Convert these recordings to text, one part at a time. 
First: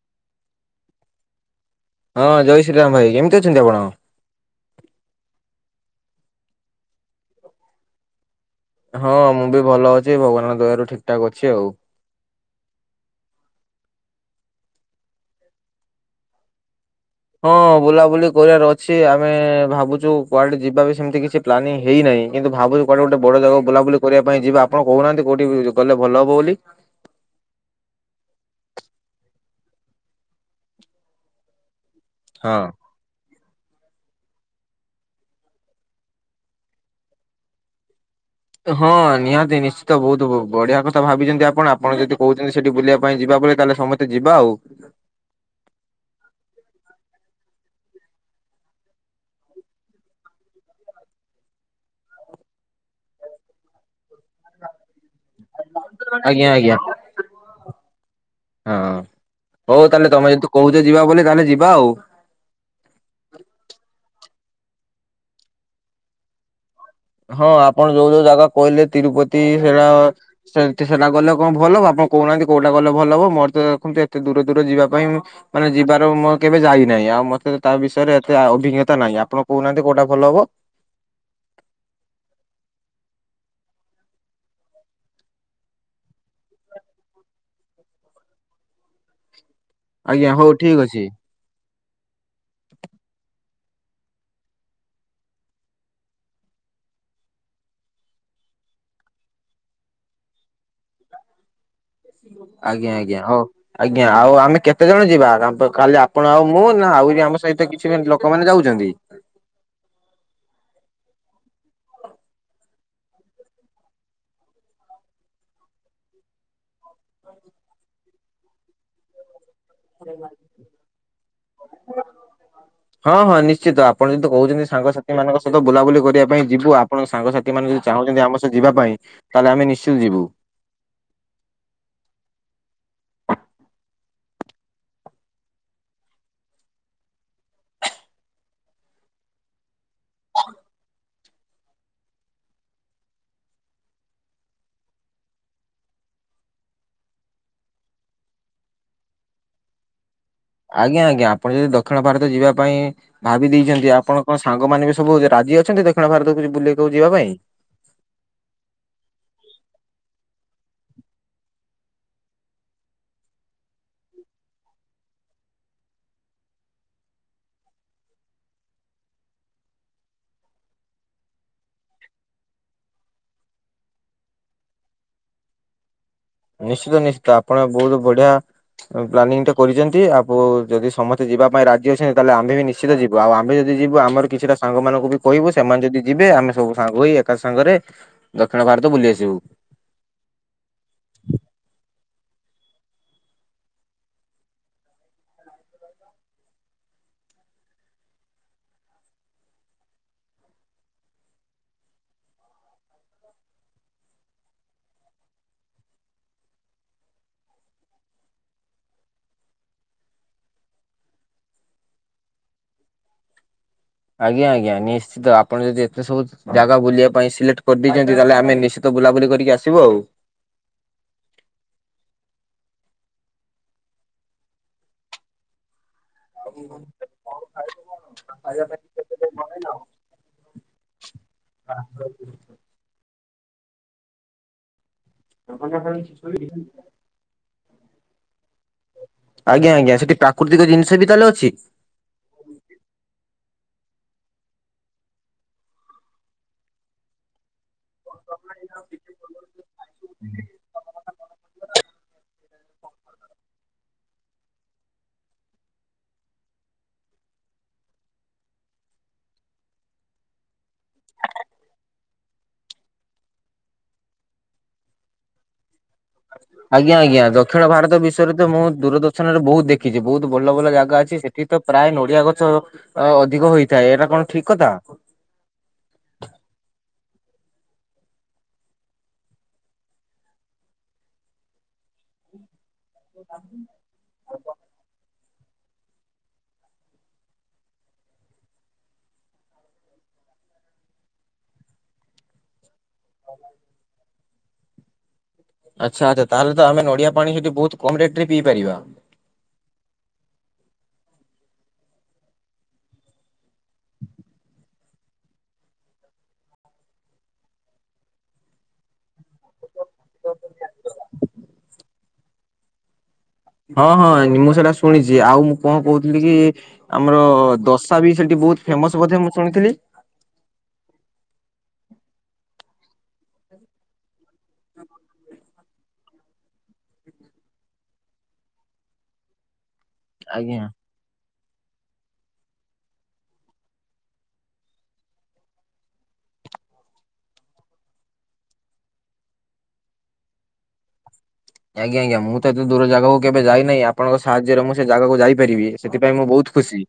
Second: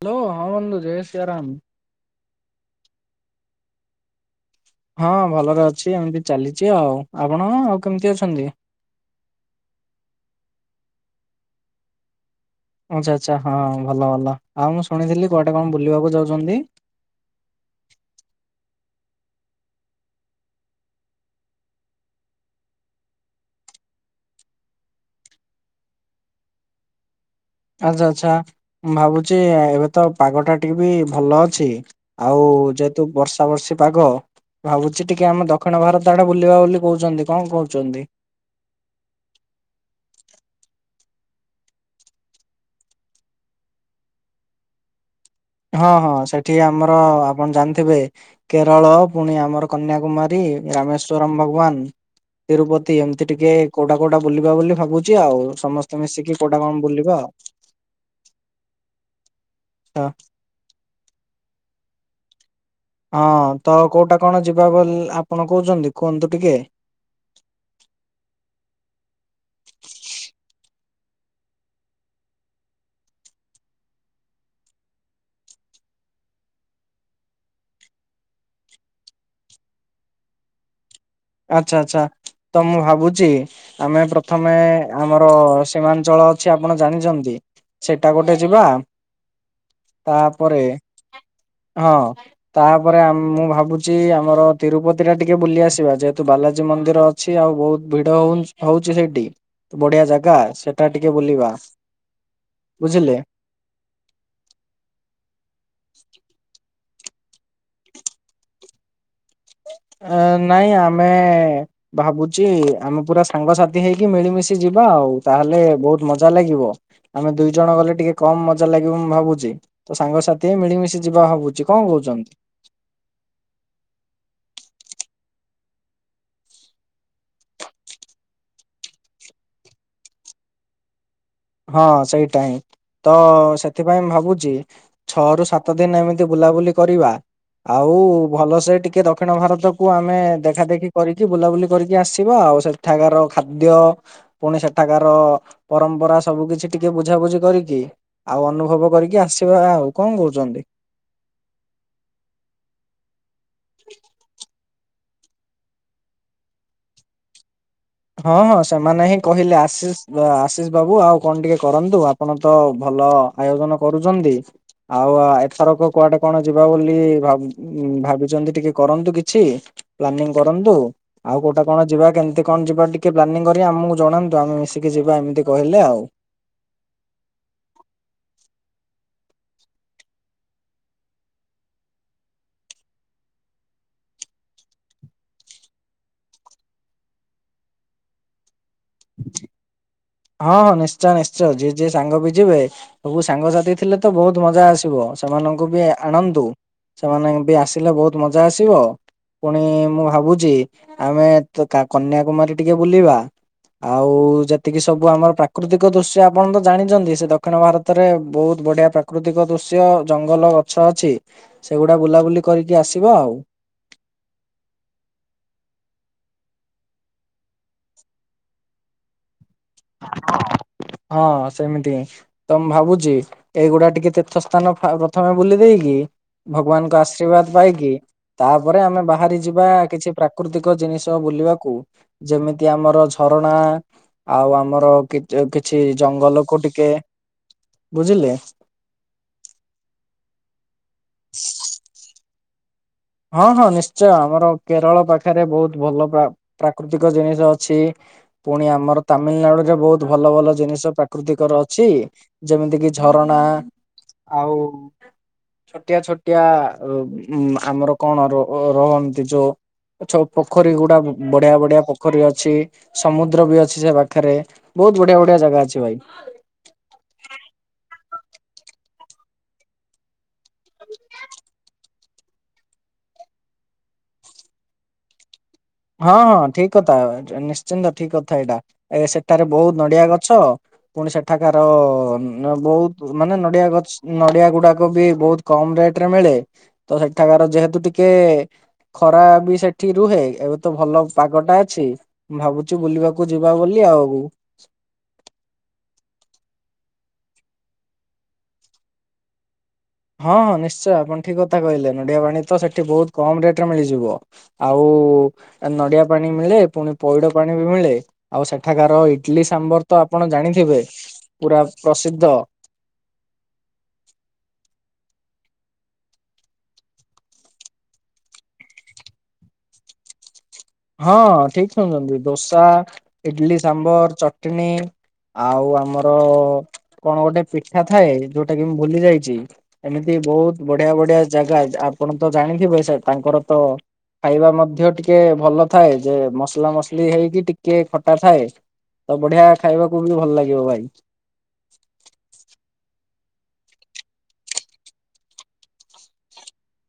Hello ହଁ ଜୟ ସୀୟା ରାମ। ହଁ ଜୟ ଶ୍ରୀରାମ ଭାଇ କେମିତି ଅଛନ୍ତି ଆପଣ? ହଁ ଭଲରେ ଅଛି ଏମିତି ଚାଲିଛି, ଆଉ ଆପଣ ଆଉ କେମିତି ଅଛନ୍ତି? ହଁ ମୁଁ ବି ଭଲ ଅଛି ଭଗବାନଙ୍କ ଦୟାରୁ ଠିକ୍ ଠାକ୍ ଅଛି ଆଉ। ଆଚ୍ଛା ଆଚ୍ଛା ହଁ ଭଲ ଭଲ ଆଉ ମୁଁ ଶୁଣିଥିଲି କୁଆଡେ କଣ ବୁଲିବାକୁ ଯାଉଛନ୍ତି? ହଁ ବୁଲାବୁଲି କରିବାର ଅଛି ଆମେ ଭାବୁଛୁ କୁଆଡେ ଯିବା ବି ସେମିତି କିଛି ପ୍ଲାନିଂ ହେଇନାହିଁ କିନ୍ତୁ ଭାବୁଚୁ କୁଆଡେ ଗୋଟେ ବଡ ଜାଗା ବୁଲାବୁଲି କରିବା ପାଇଁ ଯିବେ ଆପଣ କହୁନାହାନ୍ତି କୋଉଠି ଗଲେ ଭଲ ହବ ବୋଲି। ଆଚ୍ଛା ଆଚ୍ଛା ମୁଁ ଭାବୁଛି ଏବେ ତ ପାଗଟା ଟିକେ ବି ଭଲ ଅଛି। ଆଉ ହଁ। ଯେହେତୁ ବର୍ଷା ବର୍ଷୀ ପାଗ। ଭାବୁଛି ଟିକେ ଆମେ ଦକ୍ଷିଣ ଭାରତ ଆଡେ ବୁଲିବା ବୋଲି କହୁଛନ୍ତି କଣ କହୁଛନ୍ତି? ହଁ ନିହାତି ନିଶ୍ଚିତ ବହୁତ ବଢିଆ କଥା ଭାବିଛନ୍ତି ଆପଣ ଆପଣ ଯଦି କହୁଛନ୍ତି ସେଠି ବୁଲିବା ପାଇଁ ଯିବା ବୋଲି ତାହେଲେ ସମସ୍ତେ ସମସ୍ତେ ଯିବା ଆଉ। ହଁ ହଁ ସେଠି ଆମର ଆପଣ ଜାଣିଥିବେ କେରଳ ପୁଣି ଆମର କନ୍ୟାକୁମାରୀ ରାମେଶ୍ଵରମ ଭଗବାନ। ତିରୁପତି ଏମିତି ଟିକେ। କୋଉଟା କୋଉଟା ବୁଲିବା ବୋଲି ଭାବୁଛି ଆଉ ସମସ୍ତେ ମିଶିକି ଆଜ୍ଞା କୋଉଟା ଆଜ୍ଞା କଣ ବୁଲିବା ଆଉ। ହଁ ହଉ ଆଉ। ତାହେଲେ ତମେ ଯଦି କହୁଛ ଯିବା ବୋଲି ତାହେଲେ ଯିବା ଆଉ। ହଁ ତ କୋଉଟା କଣ ଯିବା ବୋଲି ଆପଣ କହୁଛନ୍ତି କୁହନ୍ତୁ ଟିକେ? ହଁ ଆପଣ ଯୋଉ ଯୋଉ ଜାଗା କହିଲେ ତିରୁପତି ହେରା ସେ ସେଟା ଗଲେ କଣ ଭଲ ହବ ଆପଣ କହୁନାହାନ୍ତି କୋଉଟା ଗଲେ ଭଲ ହବ ମୋର ତ ଦେଖନ୍ତୁ ଏତେ ଦୂର ଦୂର ଯିବା ପାଇଁ ମାନେ ଯିବାର ମୁଁ କେବେ ଯାଇନାହିଁ, ଆଉ ମତେ ତା ବିଷୟରେ ଏତେ ଅଭିଜ୍ଞତା ନାହିଁ, ଆପଣ କହୁନାହାନ୍ତି କୋଉଟା ଭଲ ହବ? ଆଚ୍ଛା ଆଚ୍ଛା ତ ମୁଁ ଭାବୁଛି। ଆମେ ପ୍ରଥମେ ଆମର ସୀମାଞ୍ଚଳ ଅଛି ଆପଣ ଜାଣିଛନ୍ତି। ସେଇଟା ଗୋଟେ ଯିବା। ଆଜ୍ଞା ହଉ ତାପରେ ଠିକ ଅଛି ହଁ ତାପରେ ମୁଁ ଭାବୁ ଚି ଆମର ତିରୁପତି ଟା ଟିକେ ବୁଲି କୁ ଯିବା, [unintelligible] ବାଲାଜୀ ମନ୍ଦିର ଅଛି ଆଉ ବହୁତ ଭିଡ ହଉ ହଉଛି ସେଇଠି। ବଢିଆ ଜାଗା ସେଟା ଟିକେ ବୁଲିବା। ଆଜ୍ଞା ବୁଝିଲେ ଆଜ୍ଞା ହଉ। ଆଜ୍ଞା ଆଉ ଆମେ କେତେ ଜଣ ଯିବା କାଲି ଆପଣ ଆଉ ମୁଁ ନା ଆହୁରି ଆମ ସହିତ କିଛି ଲୋକମାନୋନ ଯାଉଛନ୍ତି? ଆ ନାଇଁ ଆମେ। ଭାବୁଛି ଆମେ ପୁରା ସାଙ୍ଗସାଥି ହେଇକି ମିଳିମିଶି ଯିବା ଆଉ ତାହେଲେ ବହୁତ ମଜା ଲାଗିବ। ଆମେ ଦୁଇ ଜଣ ଗଲେ ଟିକେ କମ ମଜା ଲାଗିବ ମୁଁ ଭାବୁଛି। ତ ସାଙ୍ଗସାଥି ହେଇ ମିଳିମିଶି ଯିବା ଭାବୁଛି କଣ କହୁଛନ୍ତି। ହଁ ହଁ ନିଶ୍ଚିତ ଆପଣ ଯଦି କହୁଛନ୍ତି ସାଙ୍ଗସାଥି ମାନଙ୍କ ସହିତ ବୁଲାବୁଲି କରିବା ପାଇଁ ଯିବୁ ଆପଣଙ୍କ ସାଙ୍ଗସାଥି ମାନେ ଯଦି ଚାହୁଁଛନ୍ତି ଆମ ସହ ଯିବା ପାଇଁ ତାହେଲେ ଆମେ ନିଶ୍ଚିତ ଯିବୁ। ହଁ ସେଇଟା ହିଁ ତ ସେଥିପାଇଁ ମୁଁ ଭାବୁଛି। ଛଅ ରୁ ସାତ ଦିନ ଏମିତି ବୁଲାବୁଲି କରିବା। ଆଉ ଭଲସେ ଟିକେ ଦକ୍ଷିଣ ଭାରତକୁୁ ଆମେ ଦେଖା ଦେଖି କରିକି ବୁଲାବୁଲି କରିକି ଆସିବା ଆଉ ସେ ସେଠାକାର ଖାଦ୍ୟ ପୁଣି ସେଠାକାର ପରମ୍ପରା। ସବୁ କିଛି ଟିକେ ବୁଝାବୁଝି କରିକି ଆଉ ଅନୁଭବ କରିକି ଆସିବା ଆଉ କଣ କହୁଛନ୍ତି? ଆଜ୍ଞା ଆଜ୍ଞା। ଆପଣ ଯଦି ଦକ୍ଷିଣ ଭାରତ ଯିବା ପାଇଁ ଭାବି ଦେଇଛନ୍ତି ଆପଣଙ୍କ ସାଙ୍ଗମାନେ ବି ସବୁ ରାଜି ଅଛନ୍ତି ଦକ୍ଷିଣ ଭାରତକୁ ବୁଲିବାକୁ ଯିବା ପାଇଁ। ହଁ ହଁ ସେମାନେ ହିଁ କହିଲେ ଆଶିଷ୍ ଆଶିଷ ବାବୁ ଆଉ କଣ ଟିକେ କରନ୍ତୁ। ଆପଣ ତ ଭଲ ଆୟୋଜନ କରୁଛନ୍ତି। ଆଉ ଆ ଏଥରକ କୁଆଡେ କଣ ଯିବା ବୋଲି ଭାବି ଭାବିଛନ୍ତି ଟିକେ କରନ୍ତୁ କିଛି। ପ୍ଲାନିଂ କରନ୍ତୁ ଆଉ କୋଉଟା କଣ ଯିବା କେମିତି। କଣ ଯିବା ଟିକେ ପ୍ଲାନିଂ କରିବା ଆମକୁ ଜଣାନ୍ତୁ ଆମେ ମିଶିକି ଯିବା ଏମିତି କହିଲେ ଆଉ। ନିଶ୍ଚିତ ନିଶ୍ଚିତ ଆପଣ ବହୁତ ବଢିଆ। ପ୍ଲାନିଂଟେ କରିଛନ୍ତି ଆପୁ ଯଦି ସମସ୍ତେ ଯିବା ପାଇଁ ରାଜି ଅଛନ୍ତି ତାହେଲେ ଆମେ ବି ନି ନିଶ୍ଚିତ ଯିବୁ ଆଉ ଆମେ ଯଦି ଯିବୁ ଆମର କିଛିଟା ସାଙ୍ଗମାନଙ୍କୁ ବି କହିବୁ ସେମାନେ ଯଦି ଯିବେ ଆମେ ସବୁ ସାଙ୍ଗ ହୋଇ ଏକା ସାଙ୍ଗରେ। ଦକ୍ଷିଣ ଭାରତ ବୁଲି ଆସିବୁ। ହଁ ହଁ ନିଶ୍ଚୟ ନିଶ୍ଚୟ ଯିଏ ଯିଏ ସାଙ୍ଗ ବି ଯିବେ। ସବୁ ସାଙ୍ଗସାଥି ଥିଲେ ତ ବହୁତ ମଜା ଆସିବ ସେମାନଙ୍କୁ ବି ଆଣନ୍ତୁ। ସେମାନେଙ୍କ ବି ଆସିଲେ ବହୁତ ମଜା ଆସିବ। ପୁଣି ମୁଁ ଭାବୁଛି ଆମେ କନ୍ୟାକୁମାରୀ ଟିକେ ବୁଲିବା। ଆଉ ଯେତିକି। ସବୁ ଆମର ପ୍ରାକୃତିକ ଦୃଶ୍ୟ ଆପଣ ତ ଜାଣିଛନ୍ତି ସେ ଦକ୍ଷିଣ ଭାରତରେ ବହୁତ ବଢିଆ ପ୍ରା ପ୍ରାକୃତିକ ଦୃଶ୍ୟ ଜଙ୍ଗଲ ଗଛ ଅଛି ସେଗୁଡା ବୁଲାବୁଲି କରିକି ଆସିବା ଆଉ। ଆଜ୍ଞା ଆଜ୍ଞା ନିଶ୍ଚିତ ଆପଣ ଯଦି ଏତେ ସବୁ। ଜାଗା ବୁଲିବା ପାଇଁ ସିଲେକ୍ଟ କରିଦେଇଛନ୍ତି ତାହେଲେ ଆମେ ନିଶ୍ଚିତ ବୁଲାବୁଲି କରିକି ଆସିବୁ ଆଉ। ହଁ ସେମିତି ହିଁ। ତ ମୁଁ ଭାବୁଛି ଏଇଗୁଡା ଟିକେ ତୀର୍ଥ ସ୍ଥାନ ପ୍ରଥମେ ବୁଲି ଦେଇକି। ଭଗବାନଙ୍କ ଆଶୀର୍ବାଦ ପାଇକି। ତାପରେ ଆମେ ବାହାରି ଯିବା କିଛି ପ୍ରାକୃତିକ ଜିନିଷ ବୁଲିବାକୁ ଯେମିତି। ତି ଆମର ଝରଣା। ଆଉ ଆମର କି କିଛି ଜଙ୍ଗଲକୁ ଟିକେ ବୁଝିଲେ। ଆଜ୍ଞା ଆଜ୍ଞା ସେଠି ପ୍ରାକୃତିକ ଜିନିଷ ବି ତାହେଲେ ଅଛି। ହଁ ହଁ ନିଶ୍ଚୟ ଆମର କେରଳ ପାଖରେ ବହୁତ ଭଲ ପା ପ୍ରାକୃତିକ ଜିନିଷ। ଅଛି। ପୁଣି ଆମର ତାମିଲନାଡୁ ରେ ବହୁତ ଭଲ ଭଲ ଜିନିଷ ପ୍ରାକୃତିକର ଅଛି। ଯେମିତି କିି ଝରଣା ଆଉ। ଛୋଟିଆ ଛୋଟିଆ ଅବ ଉଁ ଆମର କଣ ର ରହନ୍ତି ଯୋଉ। ଛୋ ପୋଖରୀ ଗୁଡା ବଢିଆ ବଢିଆ ପୋଖରୀ ଅଛି ସମୁଦ୍ର ବି ଅଛି ସେ ପାଖରେ। ବହୁତ ବଢିଆ ବଢିଆ ଜାଗା ଅଛି ଭାଇ। ଆଜ୍ଞା। ଆଜ୍ଞା। ଦକ୍ଷିଣ ଭାରତ ବିଷୟରେ ତ ମୁଁ ଦୂରଦର୍ଶନରେ ବହୁତ ଦେଖିଛି ବହୁତ ଭଲ ଭଲ ଜାଗା ଅଛି। ସେ ସେଠୀ ତ ପ୍ରାୟ ନଡିଆ ଗଛ ଅ ଅଧିକ ହେଇଥାଏ ଏଇଟା କଣ ଠିକ କଥା? ହଁ ହଁ ଠିକ କଥା ନିଶ୍ଚିନ୍ତ ଠିକ କଥା। ଏଇଟା ଏ ସେଠାରେ ବହୁତ ନଡିଆ ଗଛ ପୁଣି ସେଠାକାର ବହୁତ ମାନେ ନଡିଆ ଗଛ ନଡିଆ ଗୁଡାକ ବି ବହୁତ କମ ରେଟ ରେ ମିଳେ। ତ ସେଠାକାର ଯେହେତୁ ଟିକେ ଖରା ବି ସେଠି ରୁହେ। ଏ ଏତେ ଭଲ ପାଗଟା ଅଛି ମୁ ଭାବୁଛି ବୁଲିବାକୁ ଯିବା ବୋଲି ଆଉ। ଆଚ୍ଛା ଆଚ୍ଛା, ତାହେଲେ ତ ଆମେ ନଡିଆ ପାଣି ସେଠି ବହୁତ କମ ରେଟ ରେ ପିଇ ପାରିବା। ହଁ ହଁ ନିଶ୍ଚୟ ଆପଣ ଠିକ କଥା କହିଲେ ନଡିଆ ପାଣି ତ ସେଠି ବହୁତ କମ ରେଟ ରେ ମିଳିଯିବ। ଆଉ ନଡିଆ ପାଣି ମିଳେ ପୁଣି ପଇଡ ପାଣି ବି ମିଳେ ଆଉ ସେଠାକାର ଇଡଲି ସାମ୍ବର ତ ଆପଣ ଜାଣିଥିବେ ପୁରା ପ୍ରସିଦ୍ଧ ହଁ ହଁ ମୁଁ ସେଇଟା ଶୁଣିଛି ଆଉ ମୁଁ କଣ କହୁଥିଲି କି ଆମର ଦୋସା ବି ସେଠି ବହୁତ ଫେମସ ବ ମୁଁ ଶୁଣିଥିଲି। ହଁ ଠିକ ଶୁଣିଛନ୍ତି ଦୋସା ଇଡଲି ସାମ୍ବର ଚଟଣୀ ଆଉ ଆମର କଣ ଗୋଟେ ପିଠା ଥାଏ ଯୋଉଟା କି ମୁଁ ଭୁଲି ଯାଇଛି। ଏମିତି ଆଜ୍ଞା। ବହୁତ ବଢିଆ ବଢିଆ ଜାଗା ଆପଣ ତ ଜାଣିଥିବେ ସ ତାଙ୍କର ତ ଖାଇବା ମଧ୍ୟ ଟିକେ ଭଲ ଥାଏ ଯେ ମସଲା ମସଲି ହେଇକି ଟିକେ ଖଟା ଥାଏ। ତ ବଢିଆ ଖାଇବାକୁ ବି ଭଲ ଲାଗିବ ଭାଇ ଆଜ୍ଞା ଆଜ୍ଞା ମୁଁ ତ ଏତେ ଦୂର ଜାଗାକୁ କେବେ ଯାଇନାହିଁ ଆପଣଙ୍କ ସାହାଯ୍ୟରେ ମୁଁ ସେ ଜାଗାକୁ ଯାଇପାରିବି ସେଥିପାଇଁ ମୁଁ ବହୁତ ଖୁସି।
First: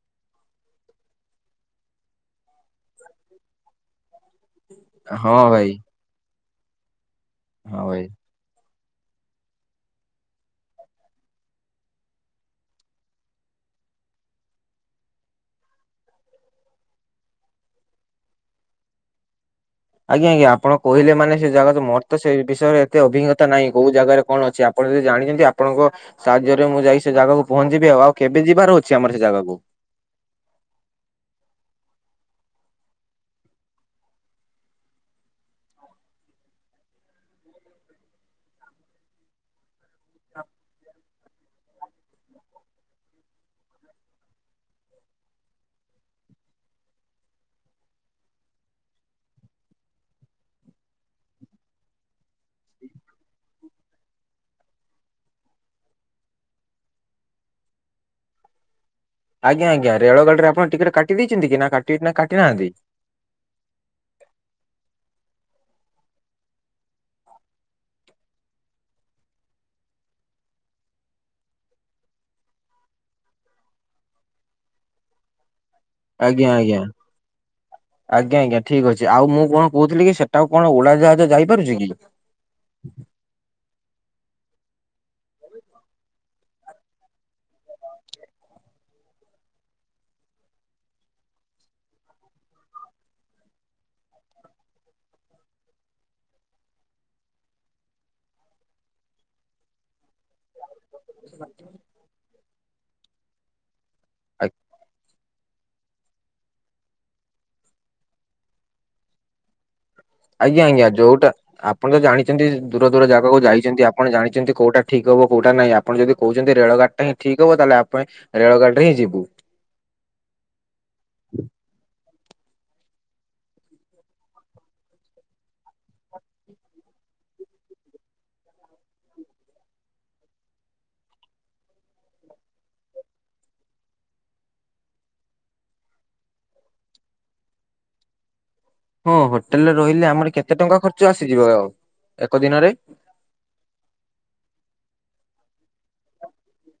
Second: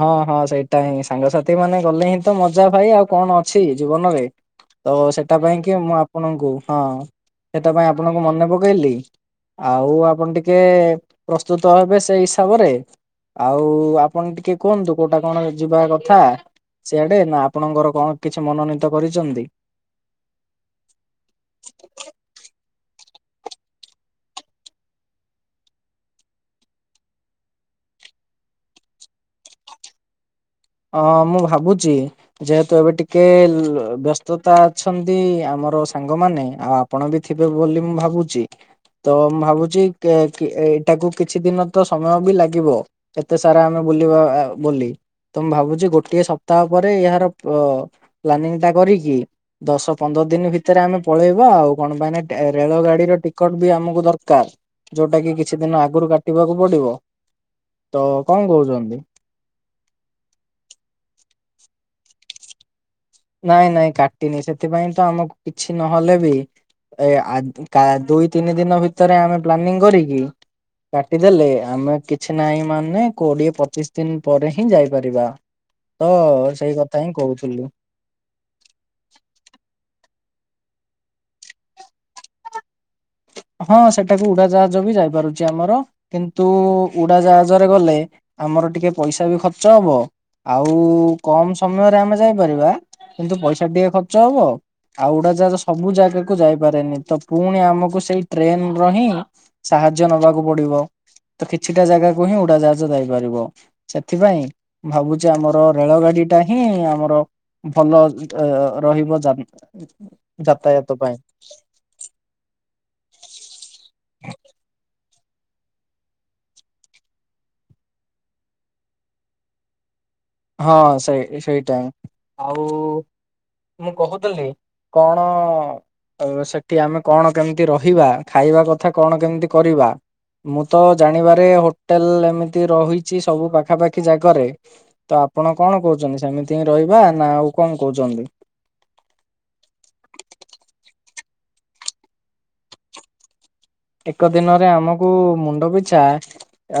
ହଁ ହଁ ସେଇଟା ହିଁ ସାଙ୍ଗସାଥି ମାନେ ଗଲେ ହିଁ ତ ମଜା ଭାଇ ଆଉ କଣ ଅଛି ଜୀବନରେ ତ ହଁ ସେଟା ପାଇଁ ଭାଇ କି ମୁଁ ଆ ଆପଣଙ୍କୁ ହଁ ସେଟ ହଁ ପାଇଁ ଭାଇ। ଆପଣଙ୍କୁ ମନେ ପକେଇଲି ଆଉ ଆପଣ ଟିକେ ପ୍ରସ୍ତୁତ ହେବେ ସେଇ ହିସାବରେ ଆଉ ଆପଣ ଟିକେ କୁହନ୍ତୁ କୋଉଟା କଣ ଯିବା କଥା ସେଆଡେ ନା ଆପଣଙ୍କର କଣ କିଛି ମନୋନୀତ କରିଛନ୍ତି? ଆଜ୍ଞା ଆଜ୍ଞା ଆପଣ କହିଲୋନ ସେ ଜାଗା ମୋର ତ ସେ ବିଷୟରେ ଏତେ ଅଭିଜ୍ଞତା ନାହିଁ କୋଉ ଜାଗାରେ କଣ ଅଛି। ଆପଣ ଯଦି ଜାଣିଛନ୍ତି ଆପଣଙ୍କ ସାହାଯ୍ୟରେ ମୁଁ ଯାଇ ସେ ଜାଗାକୁ ପହଞ୍ଚିବି ଆଉ ଆଉ କେବେ ଯିବାର ଅଛି ଆମର ସେ ଜାଗାକୁ ହଁ ମୁଁ ଭାବୁଛି। ଯେହେତୁ ଏବେ ଟିକେ ବ୍ୟସ୍ତତା ଅଛନ୍ତି ଆମର ସାଙ୍ଗମାନେ ଆଉ ଆ ଆପଣ ବି ଥିବେ ବୋଲି ମୁଁ ଭାବୁଛି ତ ମୁଁ ଭାବୁଛି ଏଇଟାକୁ କିଛି ଦିନ ତ ସମୟ ବି ଲାଗିବ ଏତେ ସାରା ଆମେ ବୁଲିବା ଅ ବୋଲି। ତ ମୁଁ ଭାବୁଛି ଗୋଟିଏ ସପ୍ତାହ ପରେ ଏହାର ଅ ପ୍ଲାନିଂ ଟା କରିକି ଦଶ ପନ୍ଦର ଦିନ ଭିତରେ ଆମେ ପଳେଇବା ଆଉ କଣ ପାଇଁ ଟା ରେଳ ଗାଡିର ଟିକଟ ବି ଆମକୁ ଦରକାର। ଯୋଉଟା କି କିଛି ଦିନ ଆଗରୁ କାଟିବାକୁ ପଡିବ ତ କଣ କହୁଛନ୍ତି? ଆଜ୍ଞା ଆଜ୍ଞା ରେଳଗାଡି ର ଆପଣ ଟିକେଟ କାଟି ଦେଇଛନ୍ତି କି ନା କାଟିନାହାନ୍ତି ନାଇଁ ନାଇଁ କାଟିନି ସେଥିପାଇଁ ତ ଆମକୁ କିଛି ନହେଲେ ବି ଏ ଦୁଇ ତିନି ଦିନ ଭିତରେ ଆମେ ପ୍ଲାନିଂ କରିକି କାଟିଦେଲେ ଆମେ କିଛି ନାହିଁ ମାନେ କୋଡିଏ ପଚିଶ ଦିନ ପରେ ହିଁ ଯାଇପାରିବା। ତ ଆଜ୍ଞା ସେଇ ଆଜ୍ଞା କଥା ହିଁ କହୁଥିଲୁ। ଆଜ୍ଞା ଆଜ୍ଞା ଠିକ ଅଛି ଆଉ ମୁଁ କଣ କହୁଥିଲି କି ସେଟାଉ କଣ ଓଡାଜାହାଜ ଯାଇପାରୁଛି କି? ହଁ ସେଟାକୁ ଉଡାଜାହାଜ ବି ଯାଇପାରୁଛି ଆମର କିନ୍ତୁ ଉଡାଜାହାଜରେ ଗଲେ ଆମର ଟିକେ ପଇସା ବି ଖର୍ଚ୍ଚ ହବ। ଆଉ କମ ସମୟରେ ଆମେ ଯାଇପାରିବା କିନ୍ତୁ ପଇସା ଟିକେ ଖର୍ଚ୍ଚ ହବ। ଆଉ ଉଡାଜାହାଜ ସବୁ ଜାଗାକୁ ଯାଇପାରେନି। ତ ପୁଣି ଆମକୁ ସେଇ ଟ୍ରେନ ର ହିଁ ସାହାଯ୍ୟ ନବାକୁ ପଡ଼ିବ। ତ କିଛିଟା ଜାଗା ହିଁ ଉଡାଜାହାଜ ଯାଇପାରିବ। ସେଥିପାଇଁ ଭାବୁଛି ଆମର ରେଳଗାଡି ଟା ହିଁ ଆମର ଭଲ ରହିବ ଆଜ୍ଞା ଆଜ୍ଞା ଯାତାୟାତ ପାଇଁ ଯୋଉଟା ଆପଣ ତ ଜାଣିଛନ୍ତି, ଦୂର ଦୂର ଜାଗାକୁ ଯାଇଛନ୍ତି, ଆପଣ ଜାଣିଛନ୍ତି କୋଉଟା ଠିକ୍ ଠିକ ହବ କୋଉଟା ନାହିଁ। ଆପଣ ଯଦି କହୁଛନ୍ତି ରେଳ ଗାଡିଟା ହିଁ ଠିକ ହବ ତାହେଲେ [unintelligible] ରେଳଗାଡ଼ି ରେ ହିଁ ଯିବୁ। ହଁ ସେଇ ସେଇଟା ଆଉ ମୁଁ କହୁଥିଲି କଣ ସେଠି ଆମେ କଣ କେମିତି ରହିବା, ଖାଇବା କଥା କଣ କେମିତି କରିବା? ମୁଁ ତ ଜାଣିବାରେ ହୋଟେଲ ଏମିତି ରହିଛି ସବୁ ପାଖାପାଖି ଜାଗ ରେ। ତ ଆପଣ କଣ କହୁଛନ୍ତି ସେମିତି ହିଁ ରହିବା ନା ଆଉ କଣ କହୁଛନ୍ତି? ହଁ ହୋଟେଲରେ ରହିଲେ ଆମର କେତେ ଟଙ୍କା ଖର୍ଚ୍ଚ ଆସିଯିବ ଆଉ ଏକ ଦିନରେ? ଏକ ଦିନରେ ଆମକୁ ମୁଣ୍ଡ ପିଛା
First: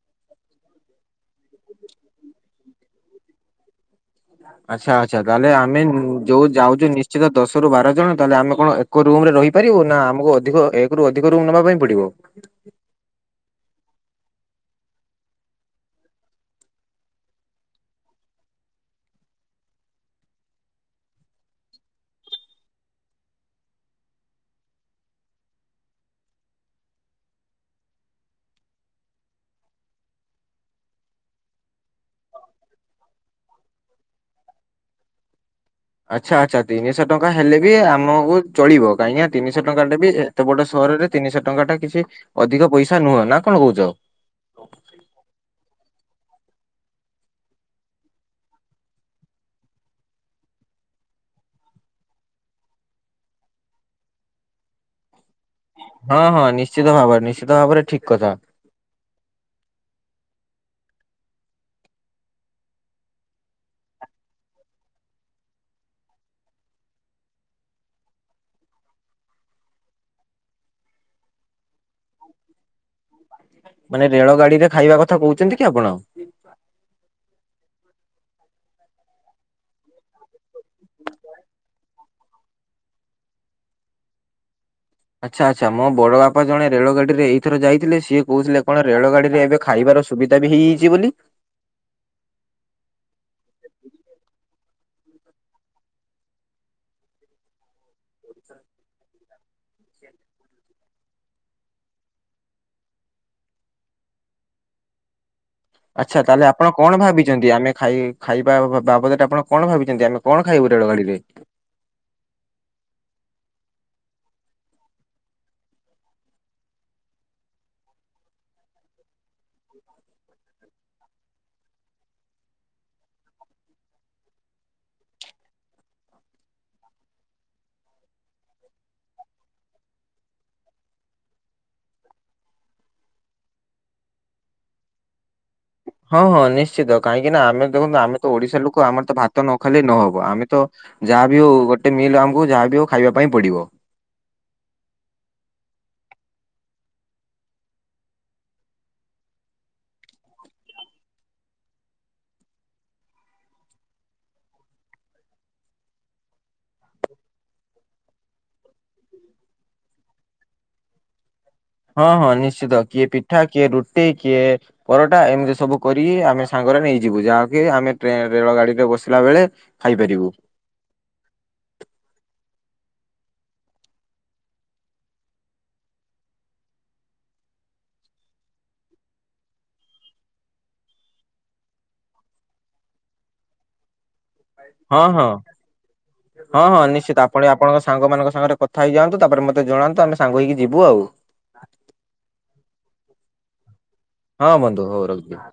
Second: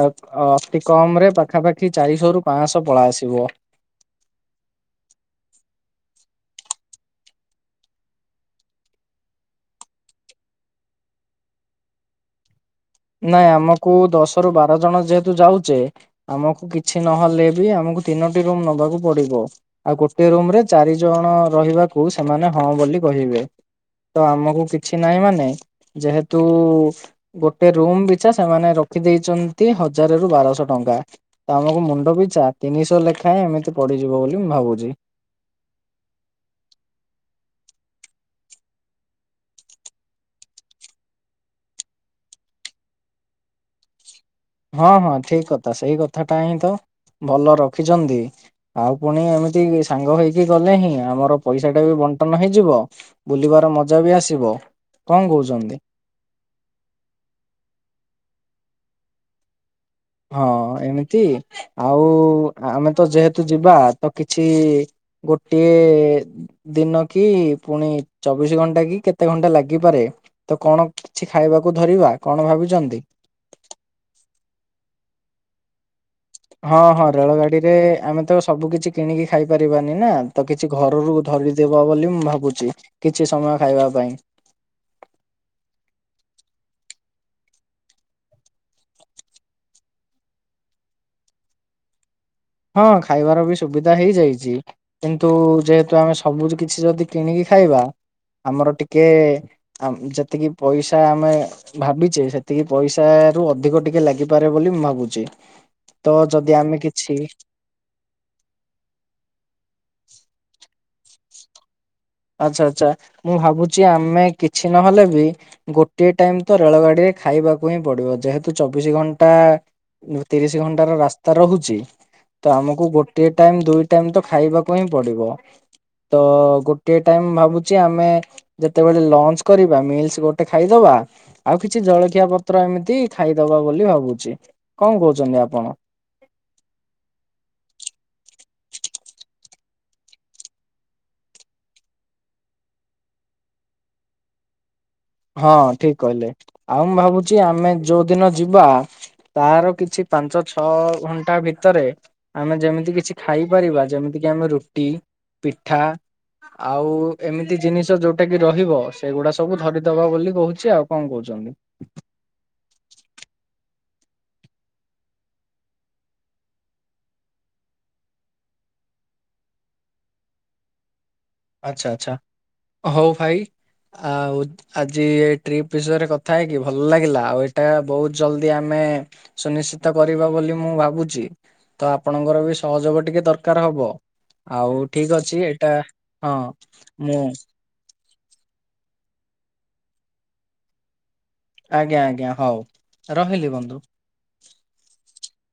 ଏ ଅତି କମ ରେ ପାଖାପାଖି ଚାରିଶହ ରୁ ପାଞ୍ଚଶହ ପଳା ଆସିବ। ଆଚ୍ଛା ଆଚ୍ଛା। ତାହେଲେ ଆମେ ଉ ଯୋଉ ଯାଉଛୁ ନିଶ୍ଚିତ ଦଶ ରୁ ବାର ଜଣ ତାହେଲେ ଆମେ କଣ ଏ ଏକ ରୁମ ରେ ରହିପାରିବୁ ନା ଆମକୁ ଅଧିକ ଏକ ରୁ ଅଧିକ ରୁମ ନବା ପାଇଁ ପଡିବ? ନାଇଁ ଆମକୁ ଦଶ ରୁ ବାର ଜଣ ଯେହେତୁ ଯାଉଛେ ଆମକୁ କିଛି ନହେଲେ ବି ଆମକୁ ତିନୋଟି ରୁମ ନବାକୁ ପଡ଼ିବ। ଆଉ ଗୋଟେ ରୁମ ରେ ଚାରି ଜଣ ରହିବାକୁ ସେମାନେ ହଁ ବୋଲି କହିବେ। ତ ଆମକୁ କିଛି ନାହିଁ ମାନେ ଯେହେତୁ ଗୋଟ ରୁମ ପିଛା ସେମାନେ ରଖି ଦେଇଛନ୍ତି ହଜାର ରୁ ବାରଶହ ଟଙ୍କା। ତ ଆମକୁ ମୁଣ୍ଡ ପିଛା ତିନିଶହ ଲେଖାଏଁ ଏମତି ପଡ଼ିଯିବ ବୋଲି ମୁଁ ଭାବୁଛି। ଆଚ୍ଛା ଆଚ୍ଛା। ତିନିଶହ ଟଙ୍କା ହେଲେ ବି ଆମକୁ ଚଳିବ। କାହିଁକିନା ତିନିଶହ ଟଙ୍କା ଟା ବି ଏ ତେ ବଡ଼ ସହରରେ ତିନିଶହ ଟଙ୍କା ଟା କିଛି ଅଧିକ ପଇସା ନୁହେଁ ନା କଣ କହୁଛ। ହଁ ହଁ ଠିକ କଥା। ସେଇ କଥା ଟା ହିଁ ତ ଭଲ ରଖିଛନ୍ତି। ଆଉ ପୁଣି ଏମିତି ସାଙ୍ଗ ହେଇକି ଗଲେ ହିଁ ଆମର ପଇସା ଟା ବି ବଣ୍ଟନ ହେଇଯିବ। ବୁଲିବାର ମଜା ବି ଆସିବ। କଣ କହୁଛନ୍ତି? ହଁ ହଁ ନିଶ୍ଚିତ ଭାବରେ ନିଶ୍ଚିତ ଭାବରେ ଠିକ କଥା। ହଁ ଏମିତି। ଆଉ ଆମେ ତ ଯେହେତୁ ଯିବା ତ କିଛି ଗୋଟିଏ ଦିନ କି ପୁଣି ଚବିଶି ଘଣ୍ଟା କି କେତେ ଘଣ୍ଟା ଲାଗିପାରେ। ତ କଣ କିଛି ଖାଇବାକୁ ଧରିବା? କଣ ଭାବିଛନ୍ତି? ମାନେ ରେଳ ଗାଡି ରେ ଖାଇବା କଥା କହୁଛନ୍ତି କି ଆପଣ? ହଁ ହଁ ରେଳ ଗାଡି ରେ ଆମେ ତ ସବୁ କିଛି କିଣିକି ଖାଇପାରିବାନି ନା ତ କି ଛି ଘରରୁ ଧରିକି ଯିବା ବୋଲି ମୁଁ ଭାବୁଛି, କିଛି ସମୟ ଖାଇବା ପାଇଁ। ଆଚ୍ଛା ଆଚ୍ଛା, ମୋ ବଡ଼ ବାପା ଜଣେ ରେଳଗାଡିରେ ଏଇଥର ଯାଇଥିଲେ। ସିଏ କହୁଥିଲେ କଣ ରେଳ ଗାଡିରେ ଏବେ ଖାଇବାର ସ ସୁବିଧା ବି ହେଇଯାଇଛି ବୋଲି। ହଁ, ଖାଇବାର ବି ସୁବିଧା ହେଇଯାଇଛି। କିନ୍ତୁ ଯେହେତୁ ଆମେ ସବୁ ଯୁ କିଛି ଯଦି କିଣିକି ଖାଇବା ଆମର ଟିକେ ଆମ୍ ଯେତିକି ପଇସା ଆମେ ଭାବିଛେ ସେତିକି ପଇସା ରୁ ଅଧିକ ଟିକେ ଲାଗିପାରେ ବୋଲି ମୁଁ ଭାବୁଛି। ତ ଆଚ୍ଛା, ତାହେଲେ ଯଦି ଆପଣ ଆମେ କଣ କିଛି ଭାବିଛ ଦି ଆମେ ଖାଇ ଖାଇବା ବାବଦରେ ଆପଣ କଣ ଭାବିଛନ୍ତି, ଆମେ କଣ ଖାଇବୁ ରେଳଗାଡ଼ି ରେ? ଆଚ୍ଛା ଆଚ୍ଛା ମୁଁ ଭାବୁଛି ଆମେ କିଛି ନହେଲେ ବି ଗୋଟିଏ ଟାଇମ ତ ରେଳଗାଡିରେ ଖାଇବାକୁ ହିଁ ପଡିବ। ଯେହେତୁ ଚବିଶି ଘଣ୍ଟା ମୁଁ ତିରିଶ ଘଣ୍ଟାର ରାସ୍ତା ରହୁଛି। ତ ଆମକୁ ଗୋଟେ ଟାଇମ ଦୁଇ ଟାଇମ ତ ଖାଇବାକୁ ହିଁ ପଡିବ ତ ଗୋ ଗୋଟିଏ ଟାଇମ ଭାବୁଛି ଆମେ ଯେତେବେଳେ ଲଞ୍ଚ୍ କରିବା ମିଲ୍ସ ଗୋଟେ ଖାଇଦବା। ଆଉ କିଛି ଜଳଖିଆ ପତ୍ର ଏମିତି ଖାଇଦବା ବୋଲି ଭାବୁଛି, କଣ କହୁଛନ୍ତି ଆପଣ? ହଁ-ହଁ, ନିଶ୍ଚିତ କାହିଁକି ନା ଆମେ ଦେଖନ୍ତୁ ଆମେ ତ ଓଡିଶା ଲୋକ ଆମର ତ ଭାତ ନ ଖାଇଲେ ନ ହବ ଆମେ ତ ଯାହାବି ହଉ ଗୋଟେ ମିଲ୍ ଆମକୁ ଯାହାବି ହଉ ଖାଇବା ପାଇଁ ପଡିବ। ହଁ ଠିକ୍ କହିଲେ, ଆଉ ମୁଁ ଭାବୁଛି ଆମେ ଯୋଉଦିନ ଯିବା ତାର କିଛି ପାଞ୍ଚ ଛଅ ଘଣ୍ଟା ଭିତରେ ଆମେ ଯେମିତି କିଛି ଖାଇପାରିବା ଯେମିତି କିି ଆମେ ରୁଟି ପିଠା। ଆଉ ଏମିତି ଜିନିଷ ଯୋଉଟା କି ରହିବ ସେଗୁଡା ସବୁ ଧରି ଦବା ବୋଲି କହୁଛି ଆଉ କଣ କହୁଛନ୍ତି? ହଁ-ହଁ ନିଶ୍ଚିତ କିଏ ପିଠା କିଏ ରୁଟି କିଏ ପରଟା ଏମିତି ସବୁ କରିକି ଆମେ ସାଙ୍ଗରେ ନେଇଯିବୁ ଯାହାକି ଆମେ ଟ୍ରେନ ରେଳ ଗାଡିରେ ବସିଲା ବେଳେ ଖାଇପାରିବୁ। ଆଚ୍ଛା-ଆଚ୍ଛା, ହଉ ଭାଇ ଆଉ ଆଜି ଏ ଟ୍ରିପ୍ ବିଷୟରେ କଥା ହେଇକି ଭଲ ଲାଗିଲା ଆଉ ଏଇଟା ବହୁତ ଜଲଦି ଆମେ ସୁନିଶ୍ଚିତ କରିବା ବୋଲି ମୁଁ ଭାବୁଛି ତ ଆପଣଙ୍କର ବି ସହଯୋଗ ଟିକେ ଦରକାର ହବ। ଆଉ ଠିକ୍ ଅଛି ଏଇଟା ହଁ ହଁ-ହଁ ମୁଁ ନିଶ୍ଚିତ ଆପଣ ଆପଣଙ୍କ ସାଙ୍ଗମାନଙ୍କ ସାଙ୍ଗରେ କଥା ହେଇଯାଆନ୍ତୁ ତାପରେ ମତେ ଜଣାନ୍ତୁ ଆମେ ସାଙ୍ଗ ହେଇକି ଯିବୁ ଆଉ। ଆଜ୍ଞା-ଆଜ୍ଞା ହଉ ରହିଲି ବନ୍ଧୁ। ହଁ ବନ୍ଧୁ ହଉ ରଖିଦିଅ।